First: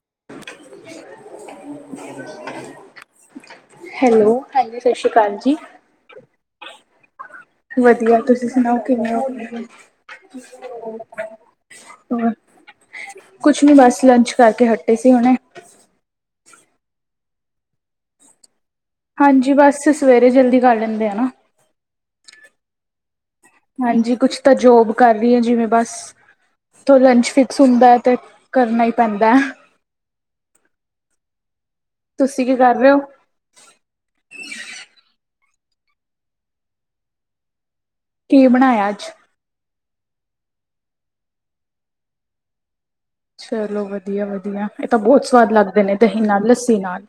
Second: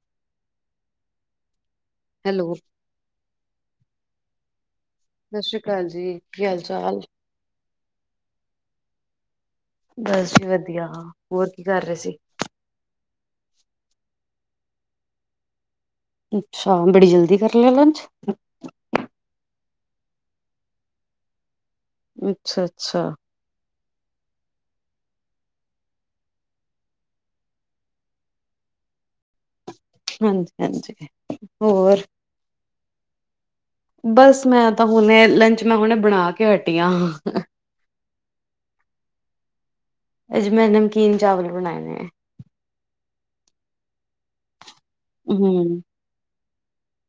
[inaudible] Hello. Hello, ਹਾਂਜੀ। ਸਤਿ ਸ਼੍ਰੀ ਸਸ ਜੀ ਰੀ ਅਕਾਲ ਜੀ, ਕੀ ਹਾਲ ਚਾਲ ਵਧੀਆ, ਤੁਸੀਂ ਸੁਣਾਓ ਕਿਵੇਂ ਹੋ। ਬਸ ਜੀ ਵਧੀਆ, ਹੋਰ ਕੀ ਕਰ ਰਹੇ ਸੀ? ਹੋਰ ਕੁਛ ਨੀ ਬਸ ਲੰਚ ਕਰਕੇ ਹਟੇ ਸੀ ਹੁਣੇ ਅੱਛਾ, ਬੜੀ ਜਲਦੀ ਕਰ ਲਿਆ ਲੰਚ। ਹਾਂਜੀ, ਬਸ ਸਵੇਰੇ ਜਲਦੀ ਕਰ ਲੈਂਦੇ ਆ ਨਾ। ਅੱਛਾ -ਅੱਛਾ। ਹਾਂਜੀ ਕੁਛ ਤਾਂ ਜੋਬ ਕਰ ਰਹੀ ਹੈ, ਜਿਵੇਂ ਬਸ ਲੰਚ ਫਿਕਸ ਹੁੰਦਾ ਹੈ ਤੇ ਕਰਨਾ ਹੀ ਪੈਂਦਾ ਹੈ। ਹਾਂਜੀ, ਹਾਂਜੀ ਹੋਰ। ਤੁਸੀਂ ਕੀ ਕਰ ਰਹੇ ਹੋ। ਬਸ ਮੈਂ ਤਾਂ ਹੁਣ ਲੰਚ ਮੈਂ ਹੁਣੇ ਬਣਾ ਕੇ ਹਟੀ ਆ। ਕੀ ਬਣਾਇਆ ਅੱਜ। ਅੱਜ ਮੈਂ ਨਮਕੀਨ ਚਾਵਲ ਬਣਾਏ ਨੇ ਆ। ਚਲੋ ਵਧੀਆ। ਵਧੀਆ ਵਧੀਆ ਇਹ ਤਾਂ ਬਹੁਤ ਸਵਾਦ ਲੱਗਦੇ ਹੂੰ, ਆ ਦਈ ਨਾ ਤੇ ਲੱਸੀ ਥੀ ਨਾਲ।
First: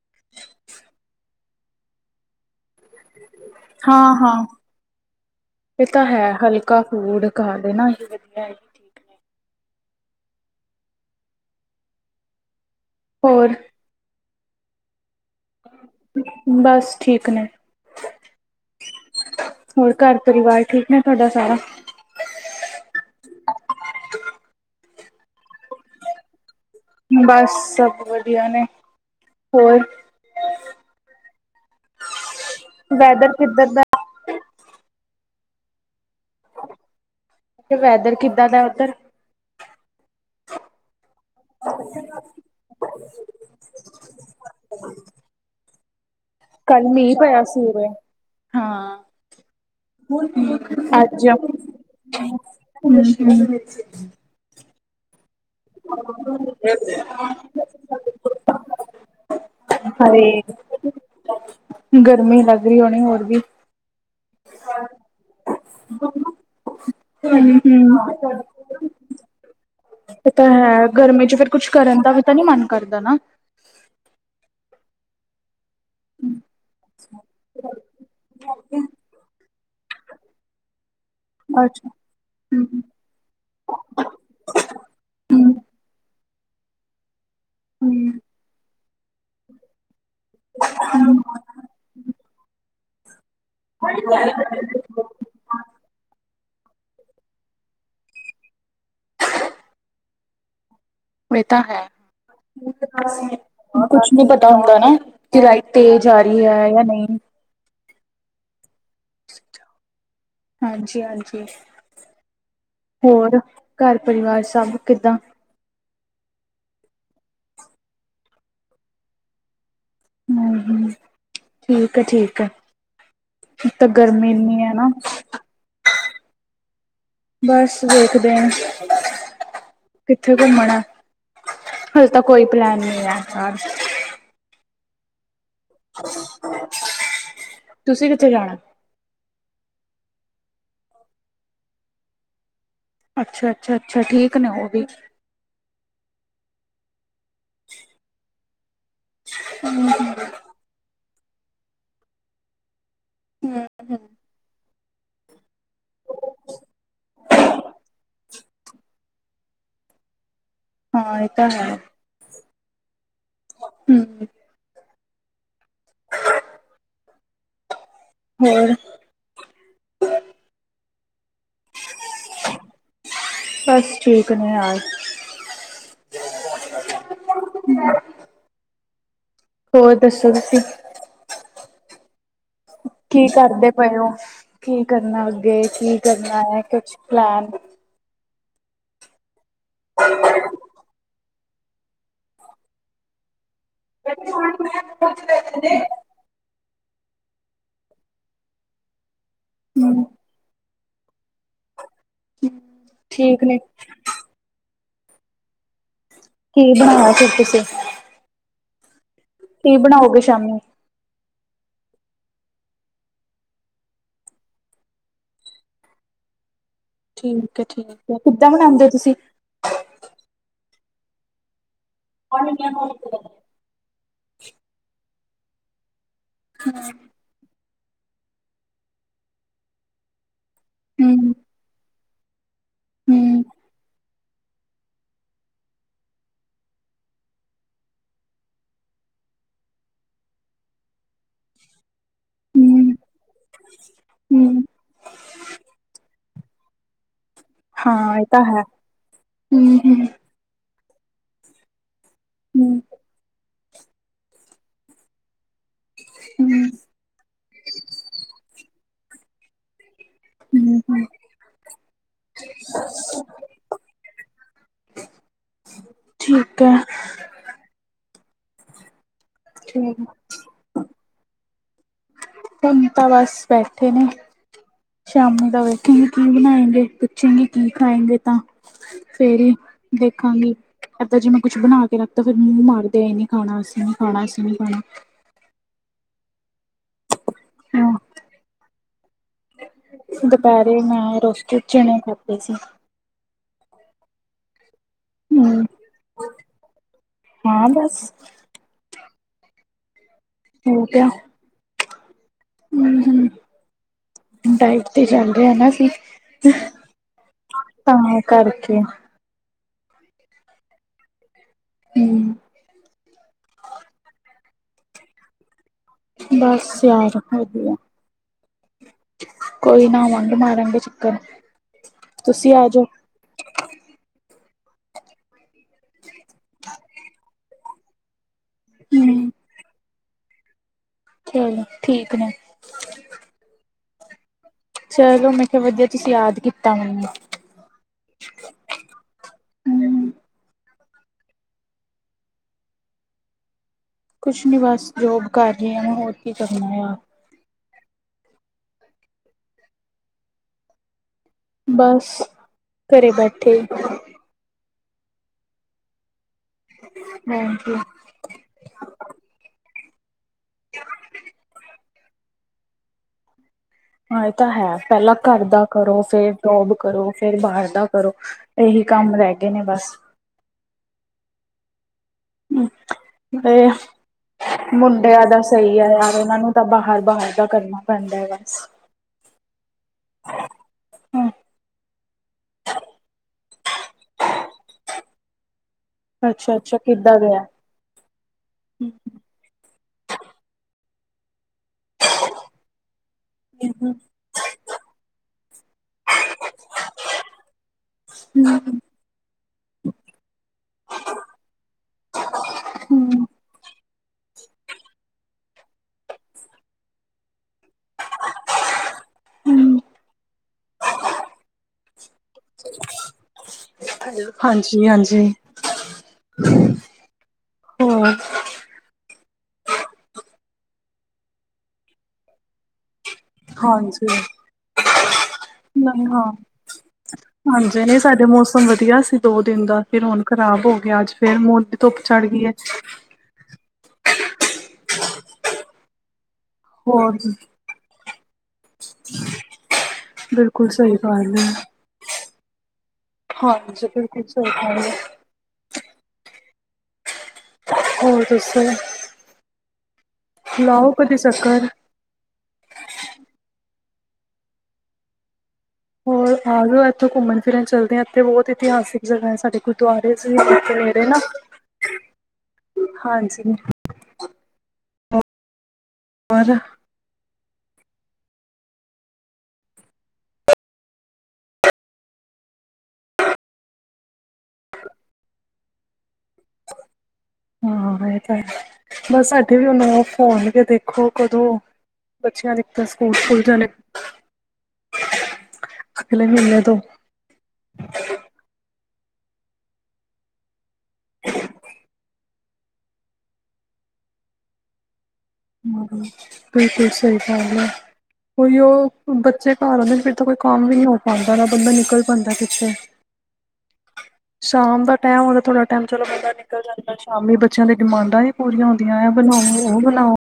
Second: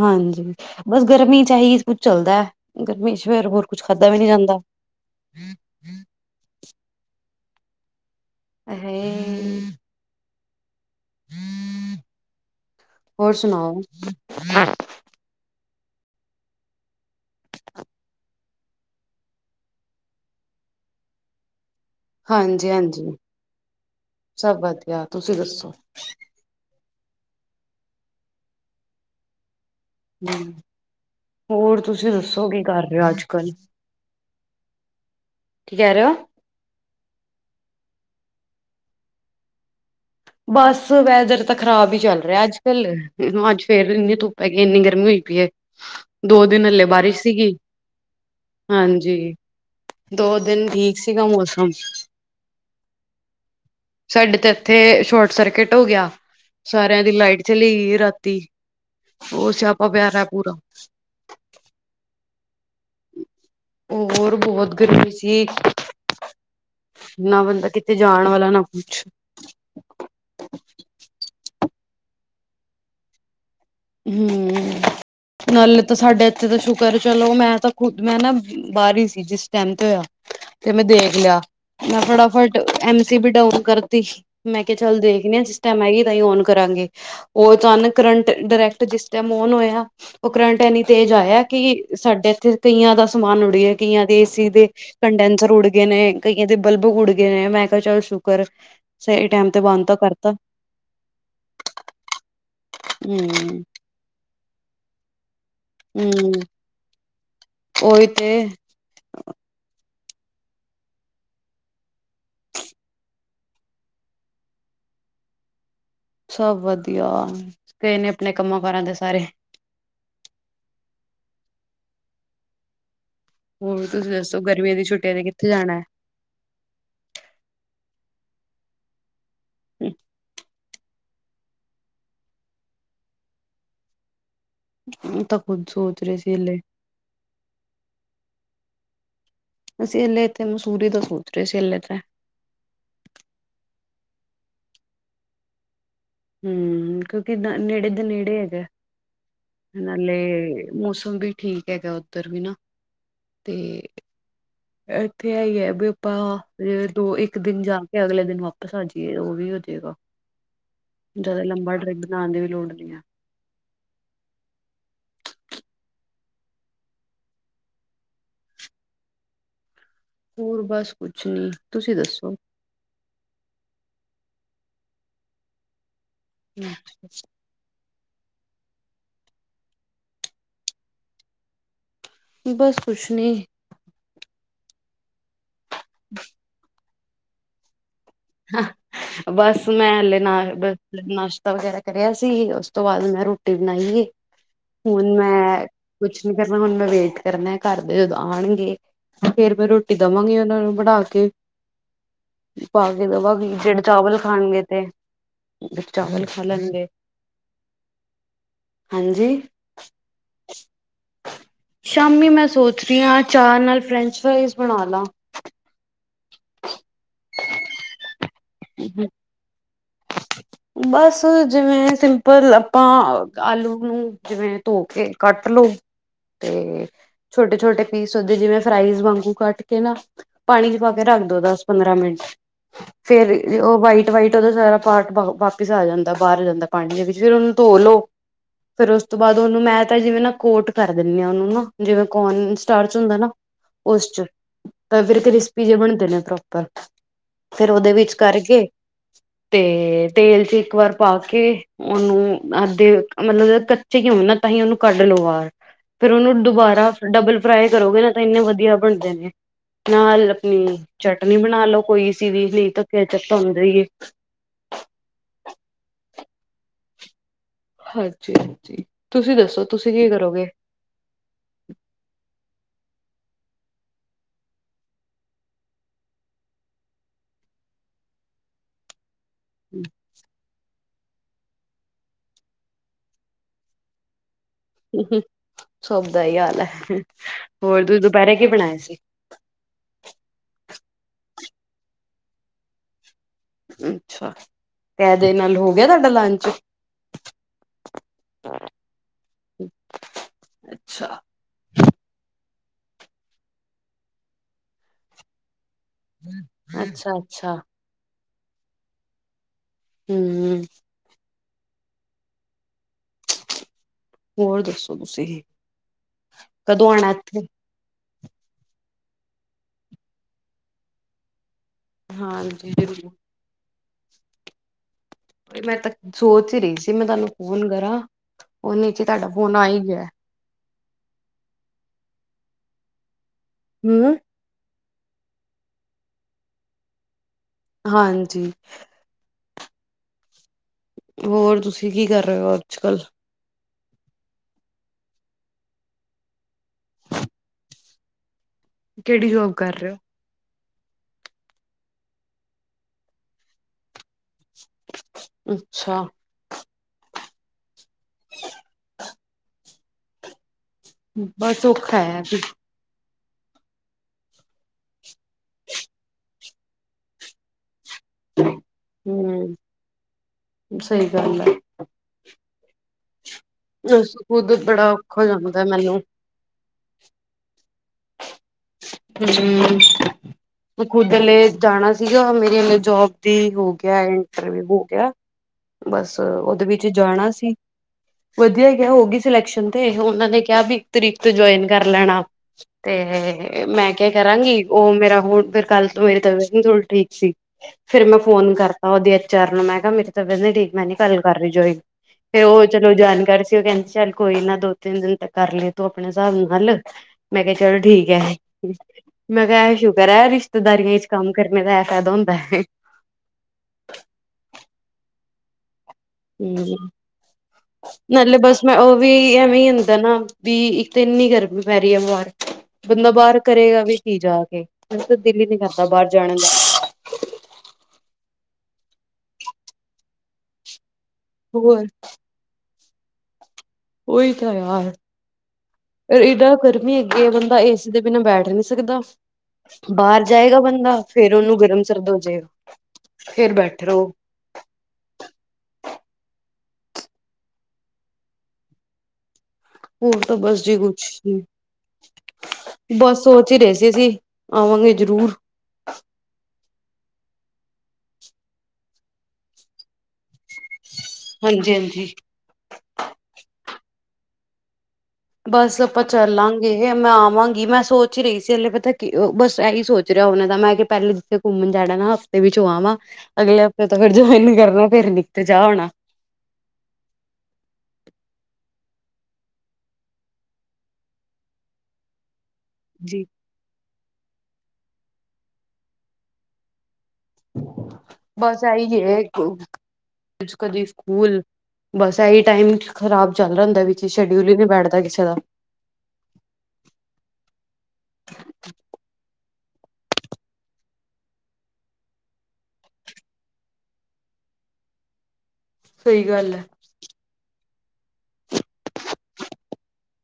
ਹਾਂਜੀ ਬਸ ਗਰਮੀ ਚ' ਇਹੀ ਕੁੱਝ ਚੱਲਦਾ ਹੈ। ਹਾਂ ਹਾਂ ਇਹ ਤਾਂ ਹੈ ਹਲਕਾ ਫੂਡ। ਕਾਹਦੇ ਨਾ ਸੀ ਫੇਰ। [unintelligible] [inaudible] ਹੋਰ ਸੁਣਾਓ। [inaudible] ਬਸ ਠੀਕ ਨੇ ਹੋਰ ਘਰ ਪਰਿਵਾਰ ਠੀਕ ਨੇ ਤੁਹਾਡਾ ਸਾਰਾ। ਹਾਂਜੀ-ਹਾਂਜੀ, ਸਭ ਵਧੀਆ ਤੁਸੀਂ ਦੱਸੋ। ਬਸ ਸਭ ਵਧੀਆ ਨੇ ਹੋਰ। ਹੋਰ ਤੁਸੀਂ ਦੱਸੋ ਕੀ ਕਰ ਰਹੇ ਹੋ ਅੱਜ ਵੈਦਰ ਕੱਲ, ਕਿੱਧਰ ਦਾ ਕੀ ਕਹਿ ਰਹੇ ਔ। ਵੈਦਰ ਕਿੱਦਾਂ ਦਾ ਉੱਧਰ, ਬਸ, ਵੈਦਰ ਤਾਂ ਖਰਾਬ ਹੀ ਚੱਲ ਰਿਹਾ ਅੱਜ ਕੱਲ ਅੱਜ ਫੇਰ ਇੰਨੀ ਧੁੱਪ ਹੈੈਗੀ ਇੰਨੀ ਗਰਮੀ ਹੋਈ ਪਈ ਹੈ। ਦੋ ਦਿਨ ਹਲੇ ਕੱਲ ਮੀਂਹ ਬਾਰਿਸ਼ ਪਿਆ ਸੀਗੀ ਸਵੇਰੇ ਹਾਂ ਹਾਂਜੀ ਦੋ ਦਿਨ ਠੀਕ ਸੀਗਾ ਅੱਜ ਮੌਸਮ ਤੇ, ਸਰਕਿਟ ਹੋ ਗਿਆ ਸਾਰਿਆਂ ਦੀ ਲਾਈਟ ਚਲੀ ਗਈ, ਰਾਤੀ ਉਹ ਸਿਆਪਾ ਪਿਆ ਰਾਤ ਹਾਏ ਪੂਰਾ। ਰੀ ਹੋਣੀ ਹੋਰ ਵੀ, ਹੋਰ ਬਹੁਤ ਗਰਮੀ ਸੀ। ਹੂੰ ਨਾ ਬੰਦਾ ਕਿੱਥੇ ਜਾਣ ਹੂੰ ਵਾਲਾ ਨਾ ਕੁਛ, ਦਾ ਬੰਦਾ ਕਿੱਥੇ ਜਾਣ ਵਾਲਾ ਇਹ ਤਾਂ ਹੈ ਗਰਮੀ ਚ ਫਿਰ ਕੁਛ ਕਰਨ ਦਾ ਵੀ ਤਾਂ ਨੀ ਮਨ ਕਰਦਾ ਨਾ। ਹੂੰ, ਨਾਲ ਤਾਂ ਸਾਡੇ ਇੱਥੇ ਦਾ ਸ਼ੁਕਰ ਚਲੋ, ਮੈਂ ਤਾਂ ਖੁਦ ਮੈਂ ਨਾ ਬਾਹਰ ਹੀ ਸੀ, ਜਿਸ ਟਾਈਮ ਤੇ ਹੋਇਆ ਤੇ ਮੈਂ ਦੇਖ ਲਿਆ ਅੱਛਾ ਮੈਂ ਫਟਾਫਟ ਐਮ ਸੀ ਵੀ ਡਾਊਨ ਕਰਤੀ ਸੀ, ਮੈਂ ਕਿਹਾ ਚੱਲ ਦੇਖਦੇ ਆ ਜਿਸ ਟਾਈਮ ਆ ਕਰਾਂਗੇ। ਉਹ ਅਚਨਾਕ ਹੂੰ। ਕਰੰਟ ਡਾਇਰੈ ਜਿਸ ਟਾਈਮ ਔਨ ਹੋਇਆ। ਉਹ ਕਰੰਟ ਇੰਨੀ ਤੇਜ਼ ਆਇਆ ਕਿ ਸਾਡੇ ਇੱਥੇ, ਕਈਆਂ ਦਾ, ਸਮਾਨ ਉੱੜਏ ਕਈਆਂ ਦੇ ਏਸੀ ਦੇ ਕੰਡੈਂਸਰ ਉੱਡ ਗਏ ਨੇ। ਕਈਆਂ ਦੇ ਬਲਬ ਉੱਡ ਗਏ, ਨੇ ਮੈਂ ਕਿਹਾ ਚੱਲ ਸ਼ੁਕਰ ਸਹੀ ਟਾਈਮ ਤੇ ਬੰਦ ਤਾਂ ਕਰਤਾ। ਐ ਤਾਂ ਹੈ। ਹੂੰ ਕੁਛ ਨੀ ਪਤਾ ਹੁੰਦਾ ਨਾ ਜਲਾਈ ਤੇਜ਼ ਆ ਹੂੰ ਰਹੀ ਹੈ ਜਾਂ ਨਹੀਂ। ਉਹੀ ਤੇ ਹਾਂਜੀ ਹਾਂਜੀ, ਹੋਰ ਘਰ ਪਰਿਵਾਰ ਸਭ ਕਿੱਦਾਂ ਸਭ ਵਧੀਆ ਕਿਸ ਨੇ ਆਪਣੇ ਕੰਮਾਂ ਕਾਰਾਂ ਤੇ ਸਾਰੇ ਹੂੰ ਹੂੰ ਠੀਕ ਆ ਠੀਕ ਆ। ਇਕ ਹੋਰ ਤਾਂ ਤੁਸੀਂ ਗਰਮੀ ਦੱਸੋ ਇਨੀ ਐ ਗਰਮੀਆਂ ਦੀ ਨਾ ਛੁੱਟੀਆਂ ਤੇ ਕਿੱਥੇ ਜਾਣਾ ਬਸ ਵੇਖਦੇ ਹੈ [unintelligible] ਕਿੱਥੇ ਘੁੰਮਣਾ ਹੱਲੇ ਤਾਂ ਕੋਈ ਪਲੈਨ ਨਹੀਂ ਐ ਅ ਓ ਤਾ ਤੁਸੀਂ ਕਿੱਥੇ ਜਾਣਾ। ਅਸੀਂ ਹੱਲੇ ਇੱਥੇ ਮਸੂਰੀ ਦਾ ਸੋਚ ਰਹੇ ਸੀ ਹੱਲੇ ਤੇ ਅੱਛਾ ਅੱਛਾ ਅੱਛਾ ਠੀਕ ਨੇ ਉਹ ਵੀ ਹੂੰ ਕਿਉਂਕਿ ਨੇੜੇ ਦੇ ਨੇੜੇ ਹੈਗਾ। ਨਾਲੇ ਮੌਸਮ ਵੀ ਠੀਕ ਹੈਗਾ ਉੱਧਰ ਵੀ ਨਾ ਤੇ ਇੱਥੇ ਐ ਈ ਹੈ। ਵੀ ਆਪਾਂ ਦੋ ਇੱਕ ਦਿਨ ਜਾ ਕੇ ਅਗਲੇ ਦਿਨ ਵਾਪ ਸਾਂਝੀਏ ਉਹ ਵੀ ਹੋਜੇਗਾ। ਹਾਂ ਇਹ ਜਿਆਦਾ ਤਾਂ ਹੈ ਲੰਬਾ ਟਰਿਪ ਬਣਾਉਣ ਦੀ ਵੀ ਲੋੜ [inaudible] ਹੂੰ ਹੋਰ ਹੋਰ ਬਸ ਕੁਛ ਕੁਛ ਨੀ ਤੁਸੀਂ ਦੱਸੋ ਬਸ ਠੀਕ ਨੇ ਯਾਰ [inaudible] ਹੋਰ ਦੱਸੋ ਤੁਸੀਂ ਬਸ ਕੁਛ ਕੀ ਨੀ ਕਰਦੇ ਪਏ ੳ ਕੀ ਕਰਨਾ ਅੱਗੇ ਕੀ, ਕਰਨਾ ਹੈ। ਕੁਛ ਪਲੈੱਨ ਹਾਂ। ਬੱਸ ਮੈਂ ਹਲੇ ਨਾ, ਬ ਨਾ ਵਗੈਰਾ ਕਰਿਆ ਸੀ, ਉਸ ਤੋਂ ਬਾਅਦ ਮੈਂ ਰੋਟੀ ਬਣਾਈਏ ਹੁਣ ਮੈਂ, ਕੁਛ ਨੀ ਕਰਨਾ ਹੁਣ, ਮੈਂ ਵੇਟ ਚਿਰਨ ਕਰਦੇ ਆਣਗੇ ਫੇਰ ਮੈਂ, ਰੋਟੀ ਦੇਵਾਂਗੀ ਉਹਨਾਂ ਨੂੰ ਬਣਾ ਕੇ। ਕੀ ਪਾ ਠੀਕ ਨੇ ਜਿਹੜੇ ਕੀ ਚਾਵਲ ਖਾਣਗੇ ਤੇ, ਚਾਵਲ ਖਾ ਕੀ ਲੈਣਗੇ ਬਣਾਇਆ ਫਿਰ ਤੁਸੀਂ? ਹਾਂਜੀ ਕੀ, ਬਣਾਓਗੇ ਸ਼ਾਮੀ? ਸ਼ਾਮੀ, ਮੈਂ ਸੋਚ ਰਹੀ ਹਾਂ, ਚਾਅ ਨਾਲ ਫਰੈਂਚ- ਫਰਾਈਜ਼ ਬਣਾ ਲਾ। ਠੀਕ ਹੈ- ਠੀਕ ਕਿੱਦਾਂ ਬਣਾਂਦੇ ਤੁਸੀਂ? ਬਸ ਜਿਵੇਂ ਹਮ ਸਿੰਪਲ, ਆਪਾਂ ਆਲੂ ਨੂੰ ਜਿਵੇਂ ਧੋ ਕੇ ਕੱਟ ਲੋੋ‌। ਤੇ, ਛੋਟੇ-ਛੋਟੇ ਪੀਸ ਓਦੇ, ਜਿਵੇਂ ਫਰਾਈਜ਼ ਵਾਂਗੂ ਕੱਟ ਕੇ ਨਾ ਪਾਣੀ ਚ ਪਾ ਕੇ ਰੱਖ ਦੋ, ਦਸ-ਪੰਦਰਾਂ ਮਿੰਟ ਫੇਰ, ਹਮ ਉਹ ਵਾਈਟ-ਵਾਈਟ ਉਹਦਾ ਸਾਰਾ ਪਾਨੀ ਪਾਓ, ਵਾਪਿਸ ਆ ਜਾਂਦਾ। ਬਾਹਰ ਆ ਜਾਂਦਾ ਪਾਣੀ ਦੇ ਵਿੱਚ। ਫੇਰ ਉਹਨੂੰ ਧੋ ਲੋ, ਫੇਰ ਉਸ ਤੋਂ ਬਾਅਦ, ਉਹਨੂੰ ਮੈਂ ਤਾਂ ਜਿਵੇਂ ਨਾ ਕੋਟ ਕਰ ਦੇਣੀ ਹ ਉਹਨੂੰ ਨਾ, ਜਿਵੇਂ ਕੋਨ ਹਮ ਸਟਾਰਚ ਹੁੰਦਾ ਨਾ। ਉਸ ਚ ਹਮ ਤਾਂ ਫਿਰ ਕ੍ਰਿਸਪੀ ਜੇ ਬਣਦੇ ਨੇ ਪਰ ਫਿਰ, ਉਹਦੇ ਵਿੱਚ ਹਾਂ ਇਹ ਤਾਂ ਹੈ ਕਰਕੇ ਤੇ ਹਮ ਹਮ ਤੇਲ ਚ ਇੱਕ ਵਾਰ ਪਾ ਕੇ ਉਹਨੂੰ ਹਮ ਅੱਧੇ, ਮਤਲਬ ਕੱਚੇ ਜੇ ਹੋਣ ਨਾ, ਤਾਂ ਹੀ ਉਹਨੂੰ ਕੱਢ ਲੋ। ਬਾਰ ਫੇਰ ਉਹਨੂੰ ਹਮ ਦੁਬਾਰਾ ਡਬਲ ਫਰਾਈ ਕਰੋਗੇ ਨਾ, ਤਾਂ ਇੰਨੇ ਵਧੀਆ ਬਣਦੇ ਨੇ ਨਾਲ ਅਪਣੀ ਹਮ ਹਮ ਚਟਨੀ ਬਣਾ ਲਓ। ਕੋਈ ਸੀ ਵੀ ਨੀਂ ਤੇ ਕੈਚਅਪ ਤਾਂ ਆਉਂਦੇ ਈਏ ਠੀਕ ਹੈ। ਹਾਂਜੀ, ਹਾਂਜੀ ਤੁਸੀਂ ਦੱਸੋ, ਤੁਸੀਂ ਠੀਕ ਕੀ ਕਰੋਗੇ? [unintelligible] ਹੁਣ ਤਾਂ ਬਸ ਬੈਠੇ ਨੇ। ਸ਼ਾਮੀ ਦਾ ਵੇਖਾਂਗੇ ਕੀ ਬਣਾਏਂਗੇ, ਪੁੱਛੇਗੀ ਕੀ ਖਾਏਂਗੇ ਤਾਂ ਫੇਰ ਹੀ ਦੇਖਾਂਗੀ। ਇੱਦਾਂ ਜੇਵੇੈਂ ਕੁੱਛ ਬਣਾ ਕੇ ਰੱਖਤਾ, ਫਿਰ ਮੂੰਹ ਮਾਰਦੇ ਇਹ ਨੀਂ ਖਾਣਾ ਅਸੀਂ, ਨੀੱਂ ਖਾਣਾ ਅਸ [unintelligible] ਸਭ ਦਾ ਏਹੀ ਹਾਲ ਐ। ਹੋਰ, ਤੂੰ ਹਾਂ ਦੁਪਹਿਰੇ ਕੀ ਬਣਾਇਏ ਸੀ? ਦੁਪਹਿਰੇ ਮੈਂ ਰੋਸਤੇਡ ਚਣੇ ਖਾਦੇ ਸੀ ਅੱਛਾ ਐ ਦੇ ਨਾਲ ਹਮ ਹੋ ਗਿਆ ਤੁਹਾਡਾ ਲੰਚ? ਹਾਂ ਬਸ [unintelligible] ਅੱਛਾ। ਹਂ, ਹਂ ਡਾਈਟ ਤੇ ਚੱਲ ਰਹੇ ਨਾ ਅਸੀ [unintelligible] ਅੱਛਾ ਅੱਛਾ। ਤਾਂ ਕਰਕੇ ਹਂ ਹਂ ਹਂ [unintelligible] ਹੋਰ ਦੱਸੋ ਤੁਸੀਂ। ਬਸ ਕਦੋਂ ਆਣਾ ਯਾਰ ਇੱਥੇ? ਵਧੀਆ ਕੋਈ ਨਾ ਆਵਾਂਗੇ ਮਾਰਾਂਗੇ ਚੱਕਰ। ਤੁਸੀਂ ਆ ਹਾਂਜੀ ਜਾਓ ਜ਼ਰੂਰ ਮੈਂ ਤਾਂ ਸੋਚ ਹੀ ਰਹੀ ਸੀ? ਮੈਂ ਤੁਹਾਨੂੰ ਫੋਨ ਕਰਾਂ। ਉਹ ਇਚੇ ਤੁਆਡਾ ਹੂੰ ਫੋਨ ਆਈ ਗਿਆ। ਚਲੋ ਠੀਕ ਨੇ। [unintelligible] ਹਂ ਚਲੋ ਮੈਂ ਕਿਹਾ ਵਧੀਆ ਤੁਸੀਂ ਯਾਦ ਕੀਤਾ ਮੈਨੂੰ। ਹਾਂਜੀ। ਹੂੰ ਹੋਰ ਤੁਸੀਂ ਕੀ ਕਰ ਰਹੇ ਹੋ? ਅੱਜ ਕੱਲ। ਕੁਛ ਨੀਂ ਬਸ ਜੋਬ ਕਰ ਰਹੀ ਆਂ ਮੈਂ ਹੋਰ ਕੀ ਕਰਨਾ ਐ ਕਿਹੜੀ ਜੋਬ ਕਰ ਰਹੇ ਹੋ? ਬਸ ਘਰੇ ਬੈਠੇ। ਅੱਛਾ। ਹਾਂਜੀ [unintelligible] ਖਾਇਆ ਕਿ? ਹਾਂ ਇਹ ਤਾਂ ਹੈ ਪਹਿਲਾਂ ਘਰ ਦਾ ਕਰੋ ਫੇਰ ਜੋਬ ਕਰੋ ਫੇਰ ਬਾਹਰ ਦਾ ਕਰੋ ਇਹੀ ਕੰਮ ਰਹਿ ਗਏ ਹਮ ਨੇ ਬਸ। ਸਹੀ ਗੱਲ ਹੈ ਹਮ ਉਸ ਖੁਦ ਇਹ ਬੜਾ ਔਖਾ ਮੁੰਡਿਆਂ ਹੋ ਦਾ ਜਾਂਦਾ ਸਹੀ ਹੈ ਮੈਨੂੰ ਯਾਰ ਉਹਨਾਂ ਨੂੰ ਤਾਂ ਬਾਹਰ-ਬਾਹਰ ਦਾ ਕਰਨਾ। ਪੰਡ ਵ [unintelligible] ਹਮ ਖੁਦ ਹਮ ਲੇ ਜਾਣਾ ਸੀਗਾ ਮੇਰੀ ਹਲੇ ਜੋਬ ਦੀ ਹੋ ਗਿਆ ਇੰਟਰਵਿਊ ਹੋ ਗਿਆ। ਬਸ ਅੱਛਾ ਉਹਦੇ ਅੱਛਾ ਵਿੱਚ ਕਿੱਦਾਂ ਜਾਣਾ ਗਿਆ ਸੀ ਵਧੀਆ ਗਿਆ ਹੋਗੀ ਸਿਲੈਕਸ਼ਨ ਤੇ ਉਹਨਾਂ ਨੇ ਕਿਹਾ ਵੀ ਤਰੀਕ ਤੋਂ ਜੁਆਇਨ ਕਰ ਲੈਣਾ ਤੇ ਮੈਂ ਕਿਹਾ ਕਰਾਂਗੀ ਉਹ ਮੇਰਾ ਹੁਣ ਫਿਰ ਕੱਲ ਤੋਂ ਮੇਰੀ ਤਬੀਅਤ ਨੀ ਥੋੜ੍ਹੀ ਠੀਕ ਸੀ। ਫਿਰ ਮੈਂ ਫੋਨ ਕਰਤਾ ਉਹਦੀ ਐਚ ਆਰ ਨੂੰ ਮੈਂ ਕਿਹਾ ਮੇਰੀ ਤਬੀਅਤ ਨੀ ਠੀਕ ਮੈਂ ਨੀ ਕੱਲ ਕਰ ਰਹੀ ਜੋਆਇਨ ਫੇਰ ਉਹ ਚਲੋ ਜਾਣਕਾਰੀ ਸੀ ਉਹ ਕਹਿੰਦੀ ਚੱਲ ਕੋਈ ਨਾ ਦੋ ਤਿੰਨ ਦਿਨ ਤੇ ਕਰ ਲਈ ਤੂੰ ਆਪਣੇ ਹਿਸਾਬ ਨਾਲ ਮੈਂ ਕਿਹਾ ਚਲ ਠੀਕ ਹੈ। ਮੈਂ ਕਿਹਾ ਇਹ ਸ਼ੁਕਰ ਹੈ ਰਿਸ਼ਤੇਦਾਰੀਆਂ ਚ ਕੰਮ ਕਰਨੇ ਦਾ ਇਹ ਫਾਇਦਾ ਹੁੰ ਹਾਂ ਜੀ ਹਾਂਜੀ। ਹੋਰ ਨਾਲੇ ਬਸ ਮੈਂ ਉਹ ਵੀ ਐਵੇਂ ਹੀ ਹੁੰਦਾਂ ਨਾ, ਵੀ ਇੱਕ ਤੇ ਐਨੀ ਗਰਮੀ ਪੈ ਰਹੀ ਹੈ ਬਾਰ। ਬੰਦਾ ਬਾਹਰ ਕਰੇਗਾ ਵੀ ਹਾਂਜੀ ਕੀ ਜਾ ਕੇ, ਮੇਰਾ ਤਾਂ ਦਿਲ ਹੀ ਨਹੀਂ ਕਰਦਾ ਬਾਹਰ ਜਾਣ ਦਾ। ਆ ਸੀ ਦੋ ਦਿਨ ਦਾ ਫਿਰ ਹੁਣ ਖ਼ਰਾਬ ਹੋ ਗਿਆ ਅੱਜ। ਫੇਰ ਮੋੜ ਤੋਂ ਹੋਰ ਧੁੱਪ ਚੜ੍ਹ ਗਈ ਆ। ਉਹੀ ਤਾਂ ਯਾਰ [unintelligible] ਯਾਰ ਗਰਮੀ ਹੋਰ ਹੈਗੀ ਆ, ਬੰਦਾ ਏ ਸੀ ਦੇ ਬਿਨਾਂ ਬੈਠ ਨਹੀਂ ਸਕਦਾ, ਬਾਹਰ ਜਾਏਗਾ ਬਿਲਕੁਲ ਸਹੀ ਬੰਦਾ ਫੇਰ ਗੱਲ ਹੈ ਉਹਨੂੰ ਗਰਮ ਸਰਦ ਹੋ ਜਾਏਗਾ ਫੇਰ ਬੈਠੇ ਹਾਂਜੀ ਰਹੋ। ਬਿਲਕੁਲ ਸਹੀ ਗੱਲ ਹੈ ਹੋਰ ਦੱਸੋ ਹੋਰ ਤਾਂ ਬੱਸ ਜੀ ਲਾਓ ਕੁਛ ਕਦੇ ਨੀ। ਚੱਕਰ ਬਸ ਸੋਚ ਹੀ ਰਹੇ ਸੀ ਅਸੀ ਆਵਾਂਗੇ ਜ਼ਰੂਰ। ਫਿਰ ਚੱਲਦੇ ਹਾਂ, ਇੱਥੇ ਬਹੁਤ ਇਤਿਹਾਸਿਕ ਜਗ੍ਹਾ ਹੈ ਸਾਡੇ ਗੁਰਦੁਆਰੇ ਚ ਏ ਨਾ ਹਾਂਜੀ ਹਾਂਜੀ ਹਾਂਜੀ ਬਸ ਆਪਾਂ ਪਰ ਚੱਲਾਂਗੇ ਮੈਂ ਆਵਾਂ ਮੈਂ ਸੋਚ ਰਹੀ ਸੀ ਅਲੇ ਪਤਾ, ਬਸ ਇਹੀ ਸੋਚ ਰਿਹਾ ਉਹਨਾਂ ਦਾ ਮੈਂ ਕਿਹਾ ਪਹਿਲੇ ਜਿੱਥੇ ਘੁੰਮਣ ਜਾਣਾ ਨਾ ਹਫ਼ਤੇ ਵਿੱਚ ਹੋ ਆਵਾ, ਅਗਲੇ ਹਫ਼ਤੇ ਤੋਂ ਫਿਰ ਜੁਆਇਨ ਕਰਨਾ ਫਿਰ ਕਿੱਥੇ ਜਾ ਹੋਣਾ। ਹਾਂ, ਇਹ ਤਾਂ ਹੈ ਬਸ ਸਾਡੇ ਵੀ ਹੁਣ ਆਫ ਹੋਣਗੇ ਦੇਖੋ ਕਦੋਂ ਬੱਚਿਆਂ ਦੇ ਫਿਰ ਸਕੂਲ ਜੀ ਖੁੱਲ ਜਾਣੇ। ਅਗਲੇ ਮਹੀਨੇ ਤੋਂ ਬਸ ਐਈ [unintelligible] ਕਦੀ ਸਕੂਲ ਬਸ ਐਹੀ ਟਾਈਮ ਖ਼ਰਾਬ ਚੱਲ ਰਿਹਾ ਹੁੰਦਾ, ਵਿੱਚ ਸ਼ਡਿਊਲ ਈ ਨਈ ਬੈਠਦਾ ਕਿਸੇ ਦਾ। ਬਿਲਕੁਲ ਸਹੀ ਗੱਲ ਏ, ਉਈਉ ਬੱਚੇ ਘਰ ਆਂਦੇ ਨੇ ਫਿਰ ਤਾਂ ਕੋਈ ਕੰਮ ਵੀ ਨੀ ਹੋ ਪਾਉਂਦਾ, ਨਾ ਬੰਦਾ ਨਿਕਲ ਪਾਂਦਾਏ ਕਿਤੇ। ਸ਼ਾਮ ਦਾ ਟਾਈਮ ਹੁੰਦਾ ਥੋੜ੍ਹਾ ਟਾਈਮ ਚਲੋ ਸਹੀ ਬੰਦਾ ਗੱਲ ਹੈ ਨਿਕਲ ਜਾਂਦਾ ਸ਼ਾਮੀ ਬਟ ਬੱਚਿਆਂ ਦੀ ਡਿਮਾਂਡਾਂ ਈ ਪੂਰੀਆਂ ਹੁੰਦੀਆਂ, ਐ ਬਨਾਓ, ਉਹ ਬਨਾਉ।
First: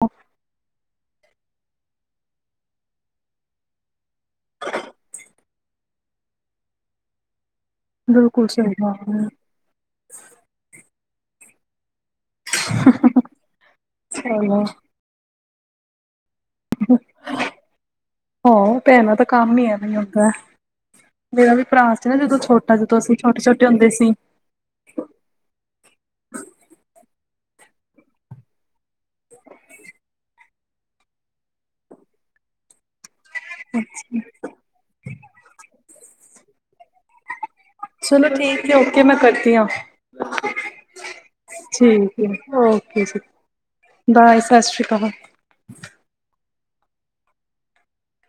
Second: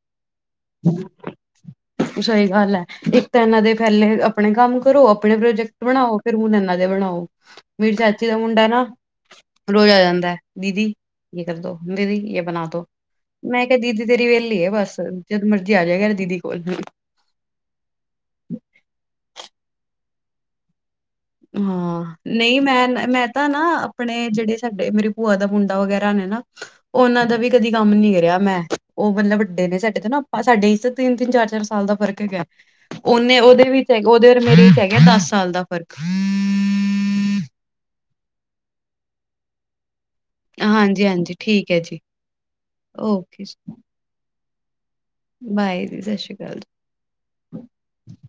ਸਹੀ ਗੱਲ ਏ, ਇੱਕ ਤਾਂ ਇਹਨਾਂ ਦੇ ਫੈਲੇ ਅਪ ਆਪਨੇ ਕੰਮ ਕਰੋ, ਆਪਨੇ ਪ੍ਰੋਜੈਕਟ ਆਪਣੇ ਬਨਾਉ, ਫੇਰ ਹੁਨ ਇਹਨਾਂ ਦੇ ਬਨਾਉ। ਮੇਰੀ ਚਾਚੀ ਦਾ ਬਿਲਕੁਲ ਮੁੰਡਾ ਸਹੀ ਨਾ, ਗੱਲ ਹੈ ਰੋਜ਼ ਆ ਜਾਂਦਾ ਏ ਦੀਦੀ। [unintelligible] ਦੀਦੀ। ਯੇ ਬਨਾ ਦੋ, ਮੈਂ ਕਿਹਾ ਦੀਦੀ ਤੇਰੀ ਵਿਹਲੀ ਚਲੋ ਐ ਬਸ। ਜਦੋਂ ਮਰਜ਼ੀ ਆ ਜਾਏਗਾ ਦੀਦੀ। ਕੋਲ ਹੋਓ ਭੈਣਾ ਤਾਂ ਕਮ ਈ ਏ। [unintelligible] ਹਾਂ, ਨਹੀਂ ਮੈਂ, ਮੈਂ ਛੋਟੇ ਤਾਂ ਨਾ ਛੋਟੇ ਹੁੰਦੇ ਸੀ ਆਪਨੇ ਜਿਹੜੇ ਸਾਡੇ ਮੇਰੇ ਭੂਆ ਦਾ ਮੁੰਡਾ ਵਗੈਰਾ ਨੇ ਨਾ ਉਹਨਾਂ ਦਾ ਵੀ ਕਦੀ ਕੰਮ ਨੀ ਕੇਰੇਆ ਮੈਂ। ਉਹ ਮਤਲਬ ਵੱਡੇ ਨੇ ਸਾਡੇ ਤੋਂ ਨਾ ਆਪਾਂ ਸਾਡੇ ਇਚ ਤੇ ਤਿੰਨ, ਤਿੰਨ, ਚਾਰ, ਚਾਰ ਸਾਲ ਦਾ ਫ਼ਰਕ ਹੈਗਾ। ਉਹਨੇ ਉਹਦੇ ਵਿੱਚ ਹੈ ਉਹਦੇ ਹੋਰ ਮੇਰੇ ਚ ਹੈਗੇ ਦਸ ਸਾਲ ਦਾ ਫਰਕ। ਚਲੋ ਠੀਕ ਐ। ਓਕੇ, ਮੈਂ ਕਰਦੀ ਆਂ। ਹਾਂਜੀ, ਹਾਂਜੀ ਠੀਕ ਏ ਜੀ, ਹੈ ਓਕੇ ਜੀ। ਸਾ ਸ੍ਰੀ। ਬਾਏ ਜੀ, ਸਤਿ ਸ੍ਰੀ ਅਕਾਲ ਜੀ। [unintelligible]